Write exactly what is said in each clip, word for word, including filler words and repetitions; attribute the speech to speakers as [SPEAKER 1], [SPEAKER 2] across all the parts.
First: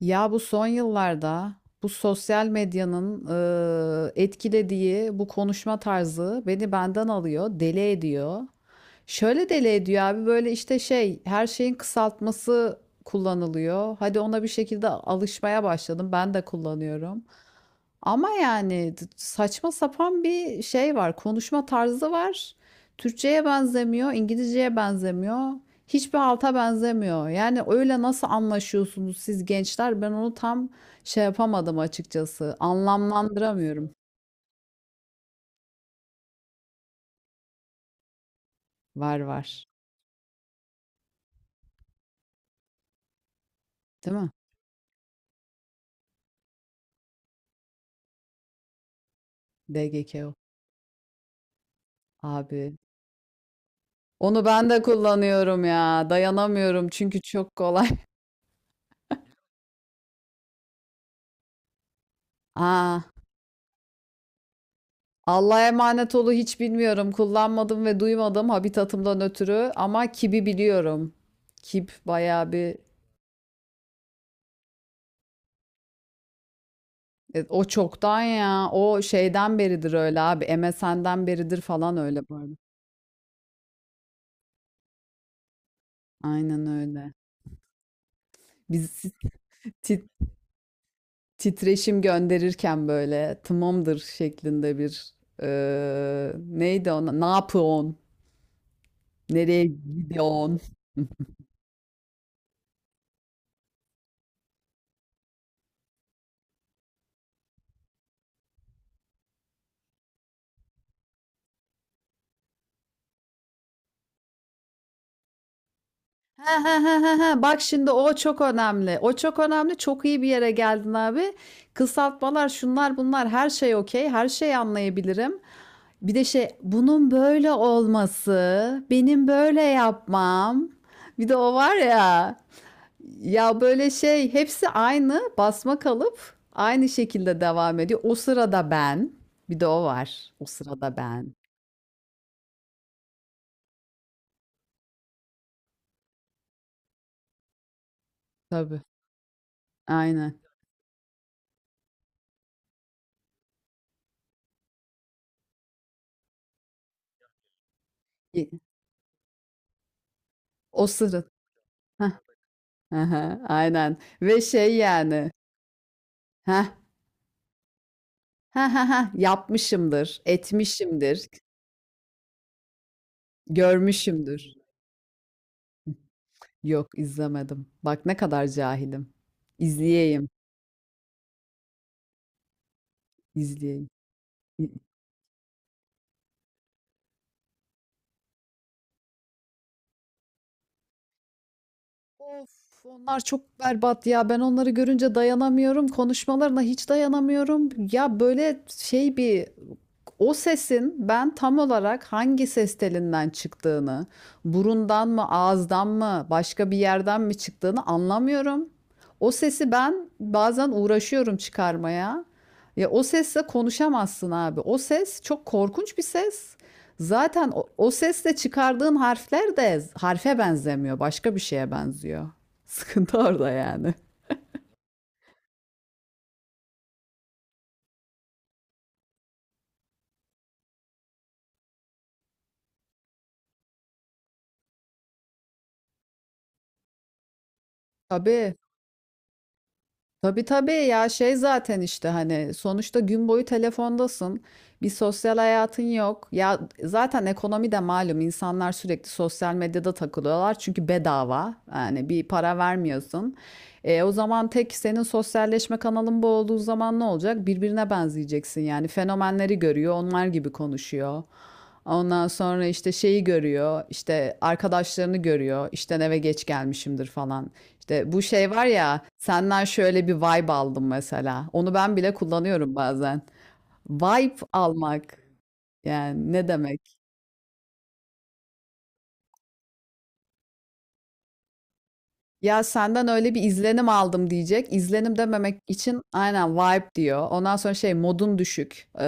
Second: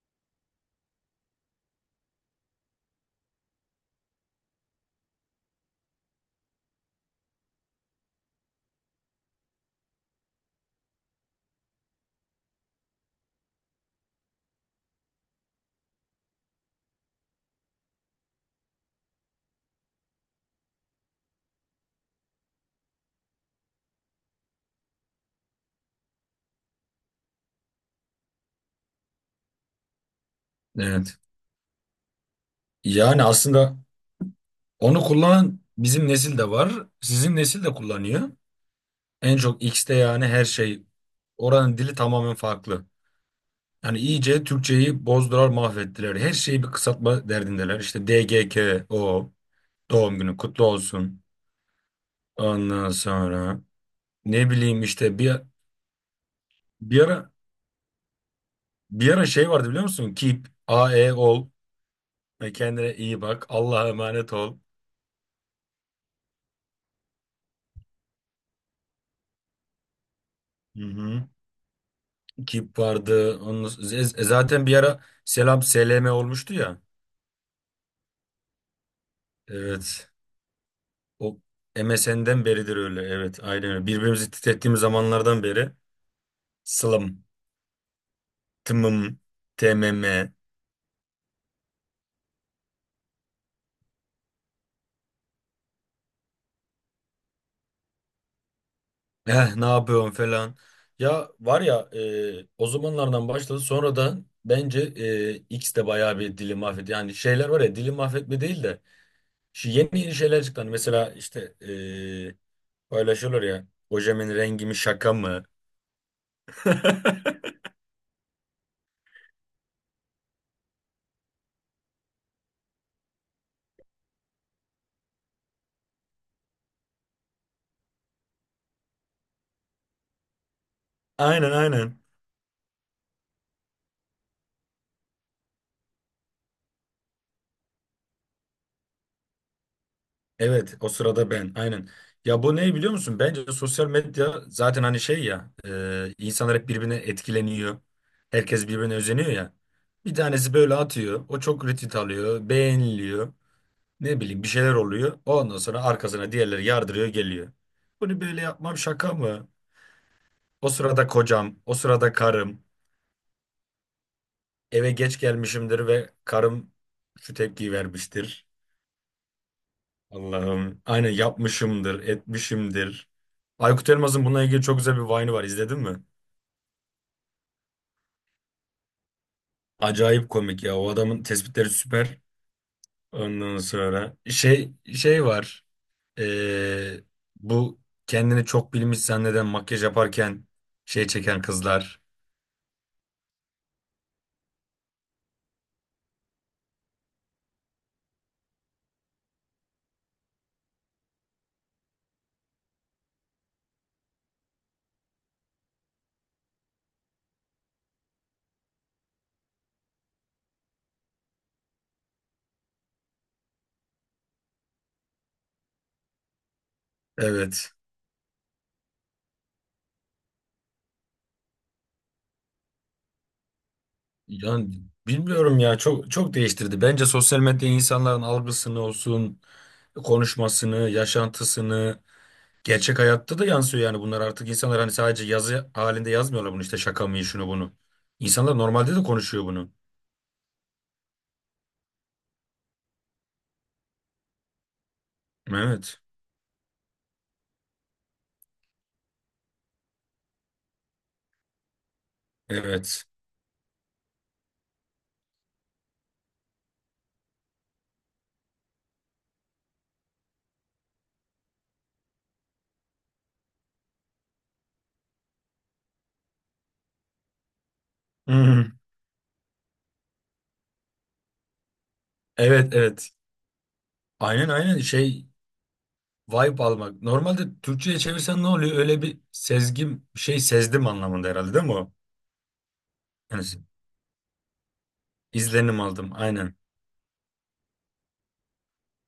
[SPEAKER 1] Ya bu son yıllarda bu sosyal medyanın e, etkilediği bu konuşma tarzı beni benden alıyor, deli ediyor. Şöyle deli ediyor abi, böyle işte şey, her şeyin kısaltması kullanılıyor. Hadi ona bir şekilde alışmaya başladım. Ben de kullanıyorum. Ama yani t- saçma sapan bir şey var. Konuşma tarzı var. Türkçeye benzemiyor, İngilizceye benzemiyor. Hiçbir halta benzemiyor. Yani öyle nasıl anlaşıyorsunuz siz gençler? Ben onu tam
[SPEAKER 2] Evet.
[SPEAKER 1] şey yapamadım açıkçası.
[SPEAKER 2] Yani aslında
[SPEAKER 1] Anlamlandıramıyorum.
[SPEAKER 2] onu kullanan bizim nesil de var. Sizin nesil de kullanıyor.
[SPEAKER 1] Var
[SPEAKER 2] En çok
[SPEAKER 1] var.
[SPEAKER 2] X'te, yani her şey. Oranın dili tamamen farklı. Yani
[SPEAKER 1] Değil mi?
[SPEAKER 2] iyice Türkçeyi bozdular, mahvettiler. Her şeyi bir kısaltma derdindeler. İşte D G K o, doğum
[SPEAKER 1] D G K O.
[SPEAKER 2] günü kutlu olsun.
[SPEAKER 1] Abi.
[SPEAKER 2] Ondan sonra
[SPEAKER 1] Onu
[SPEAKER 2] ne
[SPEAKER 1] ben de
[SPEAKER 2] bileyim, işte bir
[SPEAKER 1] kullanıyorum ya. Dayanamıyorum
[SPEAKER 2] bir
[SPEAKER 1] çünkü
[SPEAKER 2] ara
[SPEAKER 1] çok kolay.
[SPEAKER 2] bir ara şey vardı biliyor musun? Keep, A E ol, ve kendine
[SPEAKER 1] Aa,
[SPEAKER 2] iyi bak, Allah'a emanet ol.
[SPEAKER 1] Allah'a emanet olu hiç bilmiyorum. Kullanmadım ve duymadım habitatımdan ötürü ama kibi
[SPEAKER 2] Hı
[SPEAKER 1] biliyorum.
[SPEAKER 2] hı.
[SPEAKER 1] Kip bayağı bir.
[SPEAKER 2] Kip vardı. Onun, z- zaten bir ara Selam S L M olmuştu ya.
[SPEAKER 1] E, o çoktan ya. O şeyden beridir
[SPEAKER 2] Evet.
[SPEAKER 1] öyle abi. M S N'den
[SPEAKER 2] O
[SPEAKER 1] beridir falan öyle
[SPEAKER 2] M S N'den
[SPEAKER 1] böyle.
[SPEAKER 2] beridir öyle. Evet, aynen öyle. Birbirimizi titrettiğimiz zamanlardan beri.
[SPEAKER 1] Aynen öyle.
[SPEAKER 2] Sılım,
[SPEAKER 1] Biz ti-
[SPEAKER 2] tımım, tmm,
[SPEAKER 1] ti- titreşim gönderirken böyle tamamdır şeklinde bir e, neydi ona? Ne yapıyorsun?
[SPEAKER 2] eh,
[SPEAKER 1] Nereye
[SPEAKER 2] ne yapıyorsun falan.
[SPEAKER 1] gidiyorsun?
[SPEAKER 2] Ya var ya, e, o zamanlardan başladı. Sonra da bence e, X de bayağı bir dili mahvetti. Yani şeyler var ya, dili mahvetme değil de. Şu yeni yeni şeyler çıktı. Hani mesela işte e, paylaşıyorlar ya. Ojemin rengi mi, şaka mı?
[SPEAKER 1] Ha ha ha ha ha. Bak şimdi o çok önemli. O çok önemli. Çok iyi bir yere geldin abi. Kısaltmalar, şunlar bunlar, her şey okey. Her şeyi anlayabilirim. Bir de şey, bunun böyle olması, benim böyle yapmam. Bir de
[SPEAKER 2] Aynen,
[SPEAKER 1] o var
[SPEAKER 2] aynen.
[SPEAKER 1] ya. Ya böyle şey, hepsi aynı basma kalıp aynı şekilde devam ediyor. O sırada ben. Bir de o var. O
[SPEAKER 2] Evet, o
[SPEAKER 1] sırada
[SPEAKER 2] sırada
[SPEAKER 1] ben.
[SPEAKER 2] ben, aynen. Ya bu ne, biliyor musun? Bence sosyal medya zaten, hani şey ya, e, insanlar hep birbirine etkileniyor. Herkes
[SPEAKER 1] Tabii.
[SPEAKER 2] birbirine özeniyor ya. Bir
[SPEAKER 1] Aynen.
[SPEAKER 2] tanesi böyle atıyor. O çok retweet alıyor. Beğeniliyor. Ne bileyim, bir şeyler oluyor. Ondan sonra arkasına diğerleri yardırıyor geliyor. Bunu böyle
[SPEAKER 1] Y-
[SPEAKER 2] yapmam, şaka mı? O
[SPEAKER 1] O
[SPEAKER 2] sırada
[SPEAKER 1] sırada.
[SPEAKER 2] kocam, o sırada karım.
[SPEAKER 1] Hı, aynen ve şey
[SPEAKER 2] Eve geç
[SPEAKER 1] yani,
[SPEAKER 2] gelmişimdir ve karım
[SPEAKER 1] ha
[SPEAKER 2] şu tepkiyi vermiştir.
[SPEAKER 1] ha ha ha yapmışımdır,
[SPEAKER 2] Allah'ım. Aynen,
[SPEAKER 1] etmişimdir,
[SPEAKER 2] yapmışımdır, etmişimdir. Aykut Elmas'ın bununla
[SPEAKER 1] görmüşümdür.
[SPEAKER 2] ilgili çok güzel bir Vine'ı var. İzledin mi?
[SPEAKER 1] Yok, izlemedim. Bak ne kadar cahilim. İzleyeyim,
[SPEAKER 2] Acayip komik ya. O adamın tespitleri süper. Ondan
[SPEAKER 1] izleyeyim.
[SPEAKER 2] sonra
[SPEAKER 1] İ-
[SPEAKER 2] şey şey var. Ee, bu kendini çok bilmiş zanneden makyaj yaparken şey çeken kızlar.
[SPEAKER 1] Of, onlar çok berbat ya. Ben onları görünce dayanamıyorum. Konuşmalarına hiç dayanamıyorum. Ya böyle şey bir, o sesin ben tam olarak hangi ses telinden çıktığını, burundan mı, ağızdan mı, başka bir yerden mi çıktığını anlamıyorum. O sesi ben bazen uğraşıyorum çıkarmaya. Ya o sesle konuşamazsın abi. O ses çok korkunç bir ses. Zaten o,
[SPEAKER 2] Evet.
[SPEAKER 1] o sesle çıkardığın harfler de harfe benzemiyor, başka bir şeye benziyor. Sıkıntı orada yani.
[SPEAKER 2] Yani bilmiyorum ya, çok çok değiştirdi. Bence sosyal medya insanların algısını olsun, konuşmasını, yaşantısını, gerçek hayatta da yansıyor. Yani bunlar artık, insanlar hani sadece yazı halinde yazmıyorlar bunu, işte şaka mı, şunu bunu.
[SPEAKER 1] Tabii.
[SPEAKER 2] İnsanlar normalde de konuşuyor bunu.
[SPEAKER 1] Tabii tabii ya, şey zaten işte, hani sonuçta gün boyu telefondasın. Bir sosyal hayatın
[SPEAKER 2] Evet.
[SPEAKER 1] yok. Ya zaten ekonomi de malum, insanlar sürekli sosyal medyada takılıyorlar çünkü bedava. Yani bir para
[SPEAKER 2] Evet.
[SPEAKER 1] vermiyorsun. E, o zaman tek senin sosyalleşme kanalın bu olduğu zaman ne olacak? Birbirine benzeyeceksin yani. Fenomenleri görüyor, onlar gibi konuşuyor. Ondan sonra işte şeyi görüyor, işte arkadaşlarını görüyor, işten eve geç gelmişimdir falan. İşte bu şey var
[SPEAKER 2] Hı.
[SPEAKER 1] ya, senden şöyle bir vibe aldım mesela. Onu ben bile kullanıyorum
[SPEAKER 2] Evet, evet.
[SPEAKER 1] bazen. Vibe
[SPEAKER 2] Aynen, aynen
[SPEAKER 1] almak
[SPEAKER 2] şey,
[SPEAKER 1] yani ne
[SPEAKER 2] vibe
[SPEAKER 1] demek?
[SPEAKER 2] almak. Normalde Türkçe'ye çevirsen ne oluyor? Öyle bir sezgim, şey, sezdim anlamında herhalde, değil mi o?
[SPEAKER 1] Ya senden öyle bir
[SPEAKER 2] Yani
[SPEAKER 1] izlenim aldım diyecek. İzlenim dememek
[SPEAKER 2] izlenim
[SPEAKER 1] için
[SPEAKER 2] aldım,
[SPEAKER 1] aynen
[SPEAKER 2] aynen.
[SPEAKER 1] vibe diyor. Ondan sonra şey, modun düşük. Ee,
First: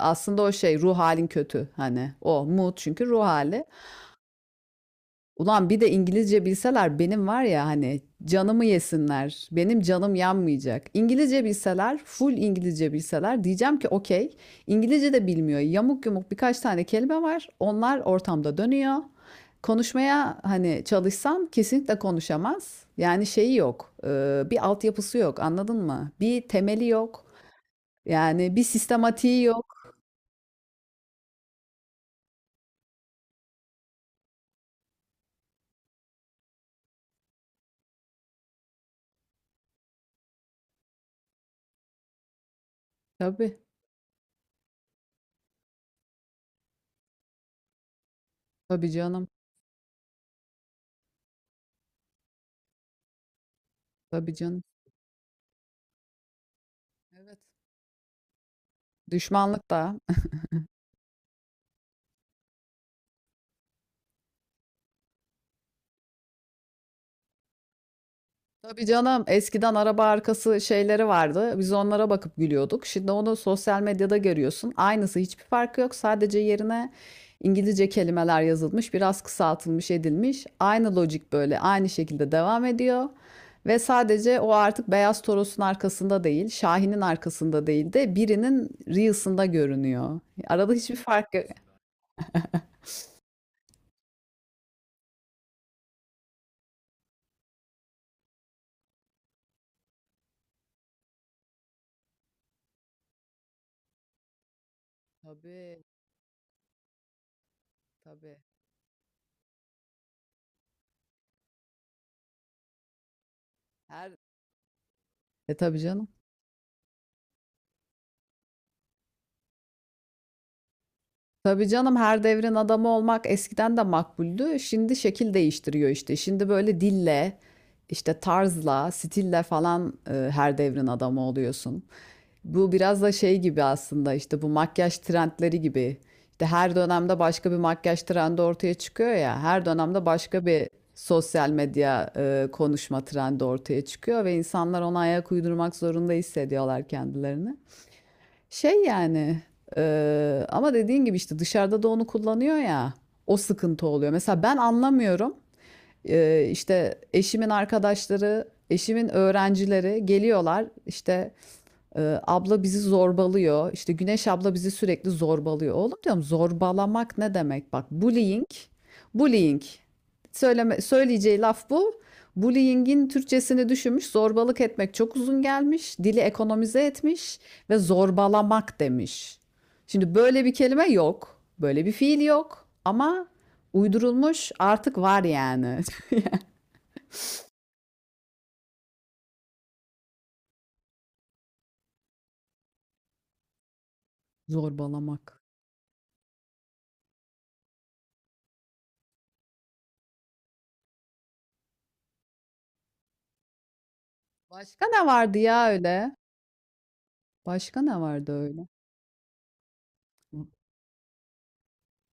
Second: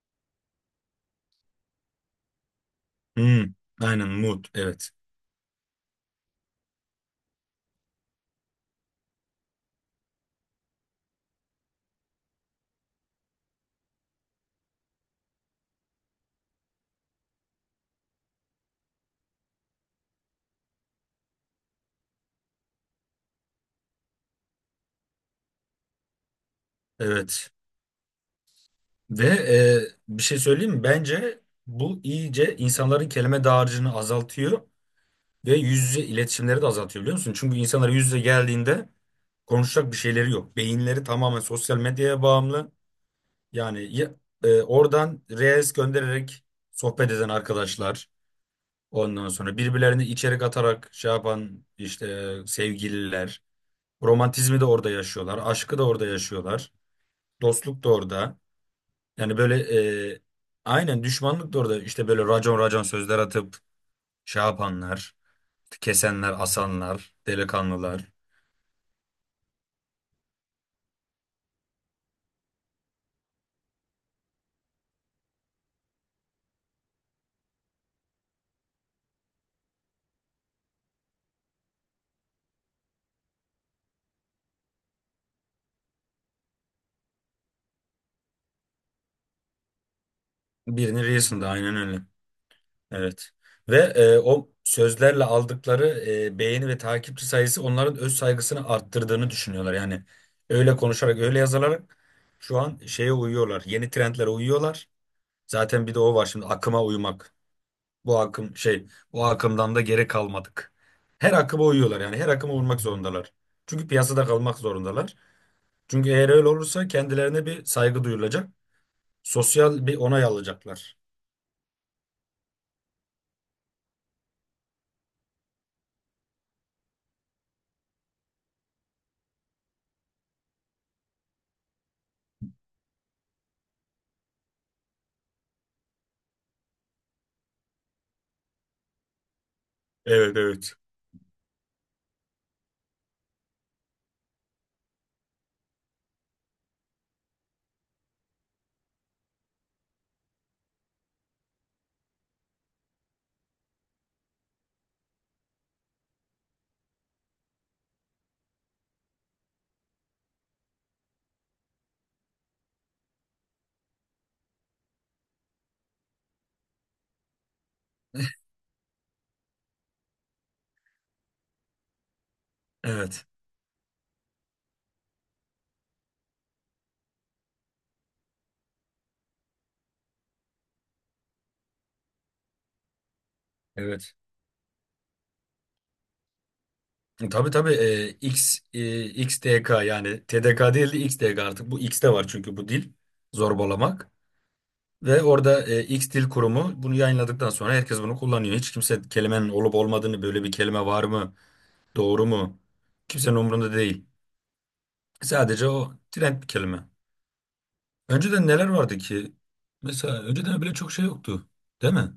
[SPEAKER 1] aslında o şey, ruh halin kötü hani. O mood çünkü ruh
[SPEAKER 2] Hı.
[SPEAKER 1] hali.
[SPEAKER 2] Aynen, mood, evet.
[SPEAKER 1] Ulan bir de İngilizce bilseler benim, var ya, hani canımı yesinler. Benim canım yanmayacak. İngilizce bilseler, full İngilizce bilseler, diyeceğim ki okey. İngilizce de bilmiyor. Yamuk yumuk birkaç tane kelime var. Onlar ortamda dönüyor. Konuşmaya hani çalışsam kesinlikle konuşamaz. Yani şeyi yok. e, Bir altyapısı yok. Anladın mı? Bir temeli yok.
[SPEAKER 2] Evet.
[SPEAKER 1] Yani bir
[SPEAKER 2] Ve
[SPEAKER 1] sistematiği yok.
[SPEAKER 2] e, bir şey söyleyeyim mi? Bence bu iyice insanların kelime dağarcığını azaltıyor. Ve yüz yüze iletişimleri de azaltıyor, biliyor musun? Çünkü insanlar yüz yüze geldiğinde konuşacak bir şeyleri yok. Beyinleri tamamen sosyal medyaya bağımlı.
[SPEAKER 1] Tabii.
[SPEAKER 2] Yani ya- e, oradan reels göndererek sohbet eden arkadaşlar.
[SPEAKER 1] Tabii canım.
[SPEAKER 2] Ondan sonra birbirlerine içerik atarak şey yapan işte sevgililer.
[SPEAKER 1] Tabii
[SPEAKER 2] Romantizmi
[SPEAKER 1] canım.
[SPEAKER 2] de orada yaşıyorlar. Aşkı da orada yaşıyorlar.
[SPEAKER 1] Evet.
[SPEAKER 2] Dostluk da orada. Yani böyle,
[SPEAKER 1] Düşmanlık da.
[SPEAKER 2] e, aynen düşmanlık da orada. İşte böyle racon racon sözler atıp şey yapanlar. Kesenler, asanlar, delikanlılar.
[SPEAKER 1] Tabii canım, eskiden araba arkası şeyleri vardı. Biz onlara bakıp gülüyorduk. Şimdi onu sosyal medyada görüyorsun. Aynısı, hiçbir farkı yok. Sadece yerine İngilizce kelimeler yazılmış, biraz kısaltılmış edilmiş. Aynı lojik, böyle aynı şekilde devam ediyor. Ve sadece o artık Beyaz Toros'un arkasında değil, Şahin'in arkasında değil de birinin Reels'ında görünüyor. Arada hiçbir
[SPEAKER 2] Birini
[SPEAKER 1] fark yok.
[SPEAKER 2] Reels'ında, aynen öyle. Evet. Ve e, o sözlerle aldıkları e, beğeni ve takipçi sayısı, onların öz saygısını arttırdığını düşünüyorlar. Yani öyle konuşarak, öyle yazılarak şu an şeye uyuyorlar. Yeni trendlere uyuyorlar.
[SPEAKER 1] Tabii,
[SPEAKER 2] Zaten bir de o var şimdi, akıma uymak. Bu
[SPEAKER 1] tabii.
[SPEAKER 2] akım şey, bu akımdan da geri kalmadık. Her akıma uyuyorlar, yani her akıma uymak zorundalar. Çünkü
[SPEAKER 1] Her...
[SPEAKER 2] piyasada kalmak zorundalar.
[SPEAKER 1] E, tabii canım.
[SPEAKER 2] Çünkü eğer öyle olursa kendilerine bir saygı duyulacak. Sosyal bir onay alacaklar.
[SPEAKER 1] Tabii canım, her devrin adamı olmak eskiden de makbuldü. Şimdi şekil değiştiriyor işte. Şimdi böyle dille, işte tarzla, stille falan, e, her devrin adamı oluyorsun. Bu biraz da şey gibi aslında, işte bu makyaj trendleri gibi. İşte her dönemde başka bir makyaj trendi ortaya çıkıyor ya. Her dönemde
[SPEAKER 2] Evet,
[SPEAKER 1] başka bir
[SPEAKER 2] evet.
[SPEAKER 1] sosyal medya e, konuşma trendi ortaya çıkıyor ve insanlar ona ayak uydurmak zorunda hissediyorlar kendilerini. Şey yani, eee, ama dediğin gibi, işte dışarıda da onu kullanıyor ya, o sıkıntı oluyor. Mesela ben anlamıyorum. Eee işte eşimin arkadaşları, eşimin öğrencileri geliyorlar, işte ee, abla bizi zorbalıyor. İşte Güneş abla bizi sürekli zorbalıyor. Oğlum diyorum, zorbalamak ne demek? Bak, bullying, bullying. Söyleme, söyleyeceği laf bu. Bullying'in
[SPEAKER 2] Evet.
[SPEAKER 1] Türkçesini düşünmüş, zorbalık etmek çok uzun gelmiş, dili ekonomize etmiş ve zorbalamak demiş. Şimdi böyle bir kelime yok, böyle bir fiil yok ama
[SPEAKER 2] Evet.
[SPEAKER 1] uydurulmuş, artık var yani.
[SPEAKER 2] E, Tabii, tabii, e, X, e, X D K, yani T D K değil de X D K artık, bu X'te var çünkü bu dil, zorbalamak, ve
[SPEAKER 1] Zorbalamak.
[SPEAKER 2] orada e, X Dil Kurumu bunu yayınladıktan sonra herkes bunu kullanıyor. Hiç kimse kelimenin olup olmadığını, böyle bir kelime var mı, doğru mu, kimsenin umurunda değil.
[SPEAKER 1] Başka ne vardı
[SPEAKER 2] Sadece
[SPEAKER 1] ya
[SPEAKER 2] o
[SPEAKER 1] öyle?
[SPEAKER 2] trend bir kelime.
[SPEAKER 1] Başka ne vardı
[SPEAKER 2] Önceden
[SPEAKER 1] öyle?
[SPEAKER 2] neler vardı ki? Mesela önceden bile çok şey yoktu, değil mi?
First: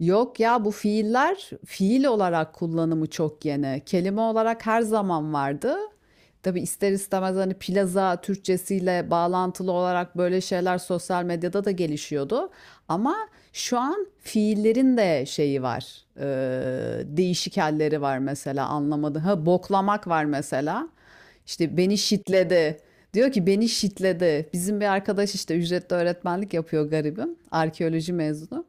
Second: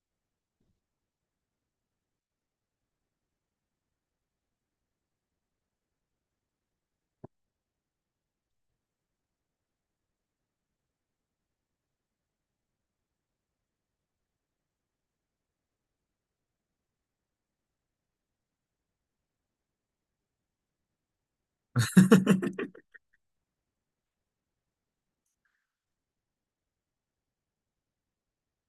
[SPEAKER 1] Yok ya, bu fiiller, fiil olarak kullanımı çok yeni. Kelime olarak her zaman vardı. Tabii ister istemez, hani plaza Türkçesiyle bağlantılı olarak böyle şeyler sosyal medyada da gelişiyordu. Ama şu an fiillerin de şeyi var. Ee, değişik halleri var mesela, anlamadım. Ha, boklamak var mesela. İşte beni şitledi. Diyor ki beni şitledi. Bizim bir arkadaş işte ücretli öğretmenlik yapıyor garibim. Arkeoloji mezunu.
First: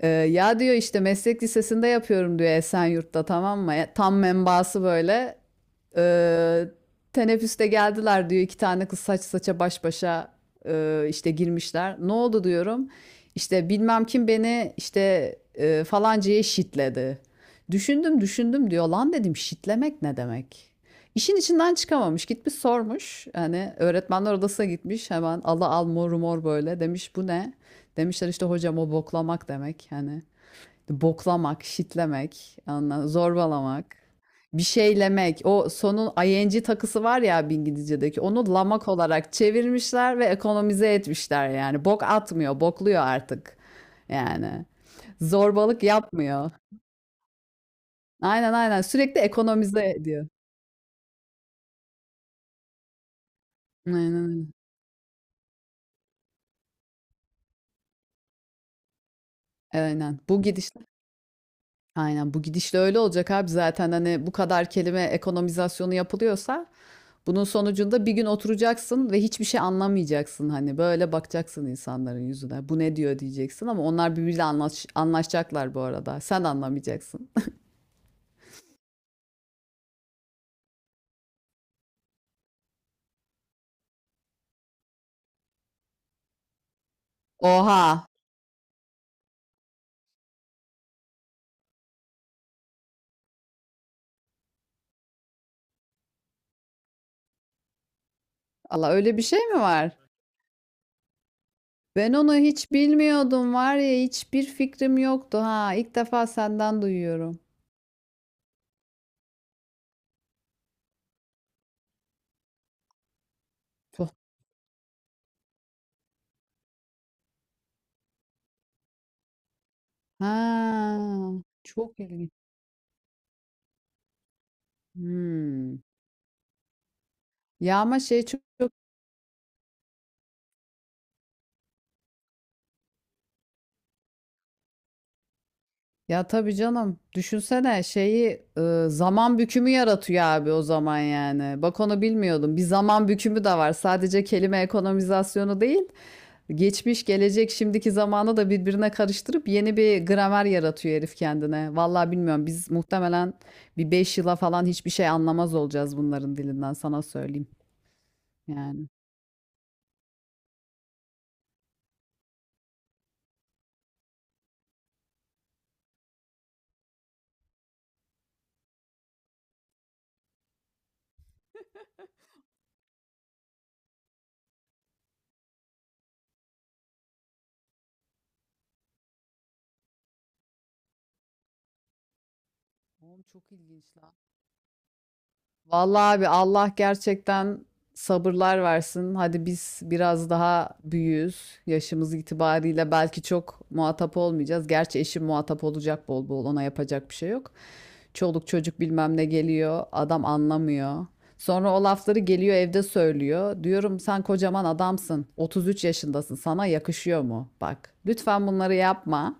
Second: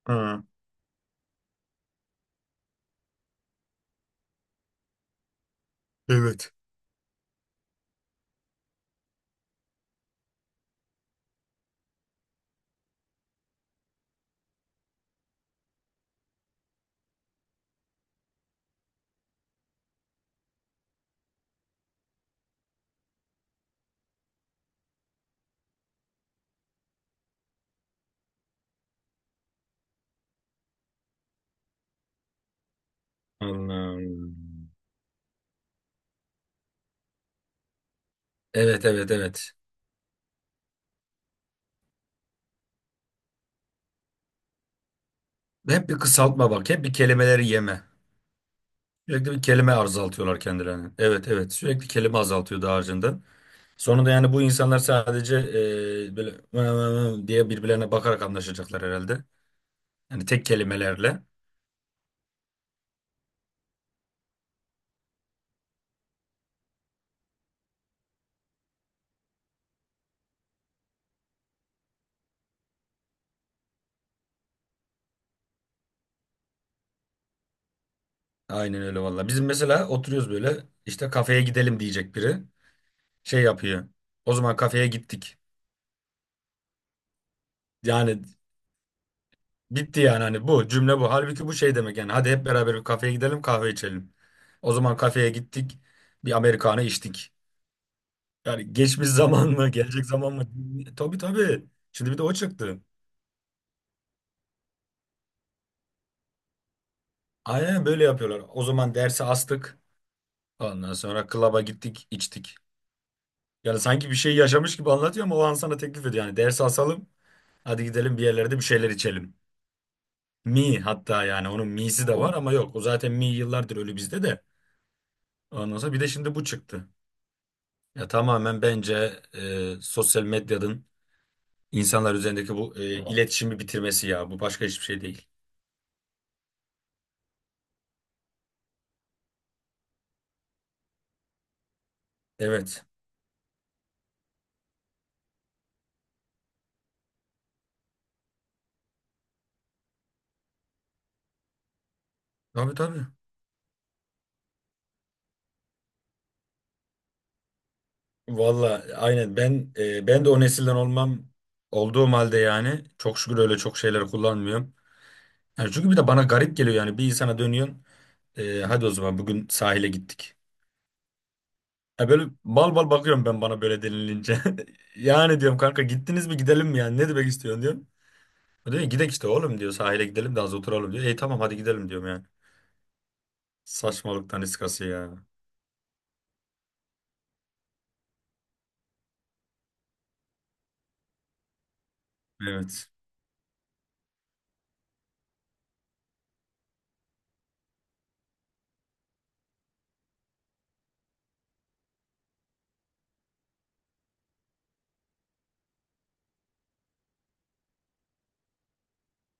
[SPEAKER 1] Ee,
[SPEAKER 2] Ha,
[SPEAKER 1] ya diyor, işte meslek lisesinde yapıyorum diyor, Esenyurt'ta, tamam mı? E, Tam menbaası böyle.
[SPEAKER 2] evet.
[SPEAKER 1] ee, Teneffüste geldiler diyor, iki tane kız saç saça baş başa e, işte girmişler. Ne oldu diyorum. İşte bilmem kim beni işte e, falancaya şitledi. Düşündüm düşündüm diyor. Lan dedim, şitlemek ne demek? İşin içinden çıkamamış. Gitmiş sormuş. Hani öğretmenler odasına gitmiş. Hemen ala al mor mor böyle. Demiş bu ne? Demişler işte hocam, o boklamak demek. Hani boklamak, shitlemek, anla, zorbalamak,
[SPEAKER 2] Anladım.
[SPEAKER 1] bir şeylemek. O sonun ing takısı var ya, bir İngilizce'deki. Onu
[SPEAKER 2] Evet,
[SPEAKER 1] lamak
[SPEAKER 2] evet,
[SPEAKER 1] olarak
[SPEAKER 2] evet.
[SPEAKER 1] çevirmişler ve ekonomize etmişler yani. Bok atmıyor, bokluyor artık. Yani zorbalık
[SPEAKER 2] Hep bir kısaltma
[SPEAKER 1] yapmıyor.
[SPEAKER 2] bak, hep bir kelimeleri yeme.
[SPEAKER 1] Aynen aynen, sürekli
[SPEAKER 2] Sürekli bir kelime
[SPEAKER 1] ekonomize ediyor.
[SPEAKER 2] azaltıyorlar kendilerine. Evet, evet, sürekli kelime azaltıyor daha harcında.
[SPEAKER 1] Aynen
[SPEAKER 2] Sonunda yani bu
[SPEAKER 1] aynen.
[SPEAKER 2] insanlar sadece e, böyle "Vı vı vı" diye birbirlerine bakarak anlaşacaklar herhalde.
[SPEAKER 1] Aynen.
[SPEAKER 2] Yani
[SPEAKER 1] Bu
[SPEAKER 2] tek
[SPEAKER 1] gidiş.
[SPEAKER 2] kelimelerle.
[SPEAKER 1] Aynen, bu gidişle öyle olacak abi, zaten hani bu kadar kelime ekonomizasyonu yapılıyorsa bunun sonucunda bir gün oturacaksın ve hiçbir şey anlamayacaksın, hani böyle bakacaksın insanların yüzüne, bu ne diyor diyeceksin ama onlar birbiriyle anlaş anlaşacaklar, bu arada sen anlamayacaksın.
[SPEAKER 2] Aynen öyle valla. Bizim mesela oturuyoruz böyle, işte kafeye gidelim diyecek biri. Şey yapıyor. O zaman kafeye gittik.
[SPEAKER 1] Oha,
[SPEAKER 2] Yani bitti yani, hani bu cümle bu. Halbuki bu şey demek yani, hadi hep beraber bir kafeye gidelim, kahve içelim. O zaman kafeye gittik. Bir Amerikanı içtik. Yani
[SPEAKER 1] Allah
[SPEAKER 2] geçmiş
[SPEAKER 1] öyle bir şey
[SPEAKER 2] zaman
[SPEAKER 1] mi
[SPEAKER 2] mı,
[SPEAKER 1] var?
[SPEAKER 2] gelecek zaman mı? Tabii, tabii. Şimdi
[SPEAKER 1] Ben
[SPEAKER 2] bir de o
[SPEAKER 1] onu hiç
[SPEAKER 2] çıktı.
[SPEAKER 1] bilmiyordum, var ya hiçbir fikrim yoktu, ha ilk defa senden duyuyorum.
[SPEAKER 2] Aynen böyle yapıyorlar. O zaman dersi astık. Ondan sonra klaba gittik, içtik. Yani
[SPEAKER 1] Tuh.
[SPEAKER 2] sanki bir şey yaşamış gibi anlatıyor ama o an sana teklif ediyor. Yani dersi asalım, hadi gidelim bir yerlerde bir şeyler içelim.
[SPEAKER 1] Ha,
[SPEAKER 2] Mi, hatta yani onun
[SPEAKER 1] çok
[SPEAKER 2] mi'si de
[SPEAKER 1] ilginç.
[SPEAKER 2] var ama yok. O zaten mi yıllardır ölü bizde de.
[SPEAKER 1] Hmm.
[SPEAKER 2] Ondan sonra bir de şimdi bu çıktı.
[SPEAKER 1] Ya ama
[SPEAKER 2] Ya
[SPEAKER 1] şey çok,
[SPEAKER 2] tamamen bence e, sosyal medyanın insanlar üzerindeki bu e, iletişimi bitirmesi ya. Bu başka hiçbir şey değil.
[SPEAKER 1] ya tabii canım. Düşünsene şeyi, e, zaman bükümü yaratıyor abi o zaman yani. Bak onu bilmiyordum. Bir
[SPEAKER 2] Evet.
[SPEAKER 1] zaman bükümü de var. Sadece kelime ekonomizasyonu değil. Geçmiş, gelecek, şimdiki zamanı da birbirine karıştırıp yeni bir gramer yaratıyor herif kendine. Vallahi bilmiyorum. Biz
[SPEAKER 2] Tabii, tabii.
[SPEAKER 1] muhtemelen bir beş yıla falan hiçbir şey anlamaz olacağız bunların dilinden, sana söyleyeyim
[SPEAKER 2] Valla
[SPEAKER 1] yani.
[SPEAKER 2] aynen, ben e, ben de o nesilden olmam olduğum halde yani, çok şükür öyle çok şeyler kullanmıyorum. Yani çünkü bir de bana garip geliyor yani, bir insana dönüyorsun, e, hadi o zaman bugün sahile gittik. Ya böyle bal bal bakıyorum ben, bana böyle denilince. Yani diyorum, kanka gittiniz mi, gidelim mi, yani ne demek istiyorsun diyorum. O diyor ki, gidek işte oğlum diyor, sahile gidelim de az oturalım diyor. E tamam, hadi gidelim diyorum yani.
[SPEAKER 1] Oğlum çok ilginç la.
[SPEAKER 2] Saçmalıktan iskası ya.
[SPEAKER 1] Vallahi abi Allah gerçekten sabırlar versin. Hadi biz biraz daha büyüğüz. Yaşımız
[SPEAKER 2] Evet.
[SPEAKER 1] itibariyle belki çok muhatap olmayacağız. Gerçi eşim muhatap olacak bol bol. Ona yapacak bir şey yok. Çoluk çocuk bilmem ne geliyor. Adam anlamıyor. Sonra o lafları geliyor, evde söylüyor. Diyorum sen kocaman adamsın. otuz üç yaşındasın. Sana yakışıyor mu? Bak lütfen bunları yapma.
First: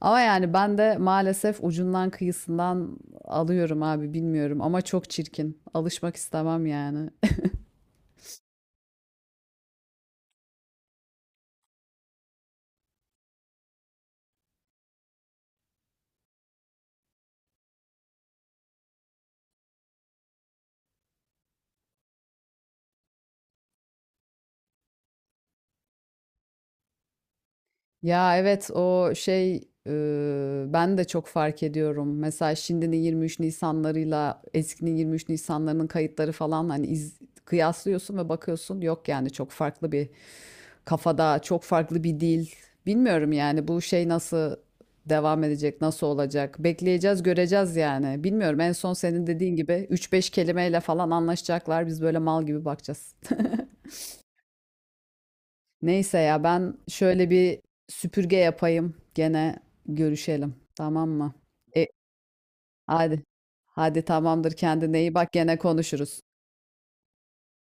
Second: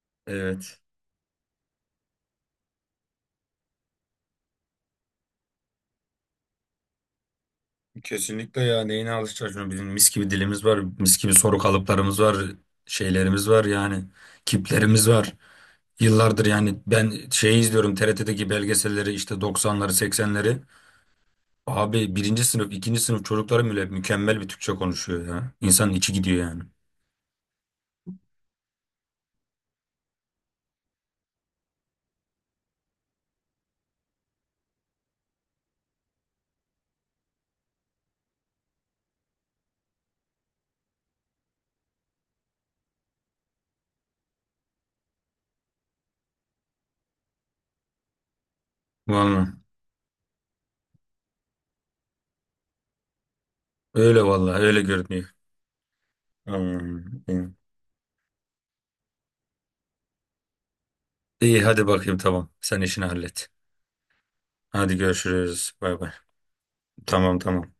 [SPEAKER 1] Ama yani ben
[SPEAKER 2] Evet.
[SPEAKER 1] de maalesef ucundan kıyısından alıyorum abi, bilmiyorum, ama çok çirkin. Alışmak istemem yani.
[SPEAKER 2] Kesinlikle ya, neyine alışacağız şunu. Bizim mis gibi dilimiz var, mis gibi soru kalıplarımız var, şeylerimiz var yani, kiplerimiz var yıllardır. Yani ben şey izliyorum, T R T'deki belgeselleri, işte doksanları, seksenleri, abi birinci sınıf ikinci sınıf çocukları bile mükemmel bir Türkçe konuşuyor ya, insanın içi gidiyor yani.
[SPEAKER 1] Ya evet, o şey, e, ben de çok fark ediyorum. Mesela şimdinin yirmi üç Nisanlarıyla eskinin yirmi üç Nisanlarının kayıtları falan, hani iz, kıyaslıyorsun ve bakıyorsun, yok yani, çok farklı bir kafada, çok farklı bir dil. Bilmiyorum yani bu şey nasıl devam edecek, nasıl olacak? Bekleyeceğiz, göreceğiz yani. Bilmiyorum, en son senin
[SPEAKER 2] Vallahi
[SPEAKER 1] dediğin gibi üç beş kelimeyle falan anlaşacaklar. Biz böyle mal gibi bakacağız.
[SPEAKER 2] öyle, vallahi öyle görünüyor.
[SPEAKER 1] Neyse ya, ben
[SPEAKER 2] Hmm,
[SPEAKER 1] şöyle
[SPEAKER 2] iyi.
[SPEAKER 1] bir süpürge yapayım. Gene görüşelim. Tamam mı?
[SPEAKER 2] İyi,
[SPEAKER 1] E,
[SPEAKER 2] hadi bakayım, tamam, sen işini
[SPEAKER 1] hadi.
[SPEAKER 2] hallet,
[SPEAKER 1] Hadi tamamdır,
[SPEAKER 2] hadi
[SPEAKER 1] kendine iyi bak, gene
[SPEAKER 2] görüşürüz, bay bay.
[SPEAKER 1] konuşuruz.
[SPEAKER 2] Tamam, tamam.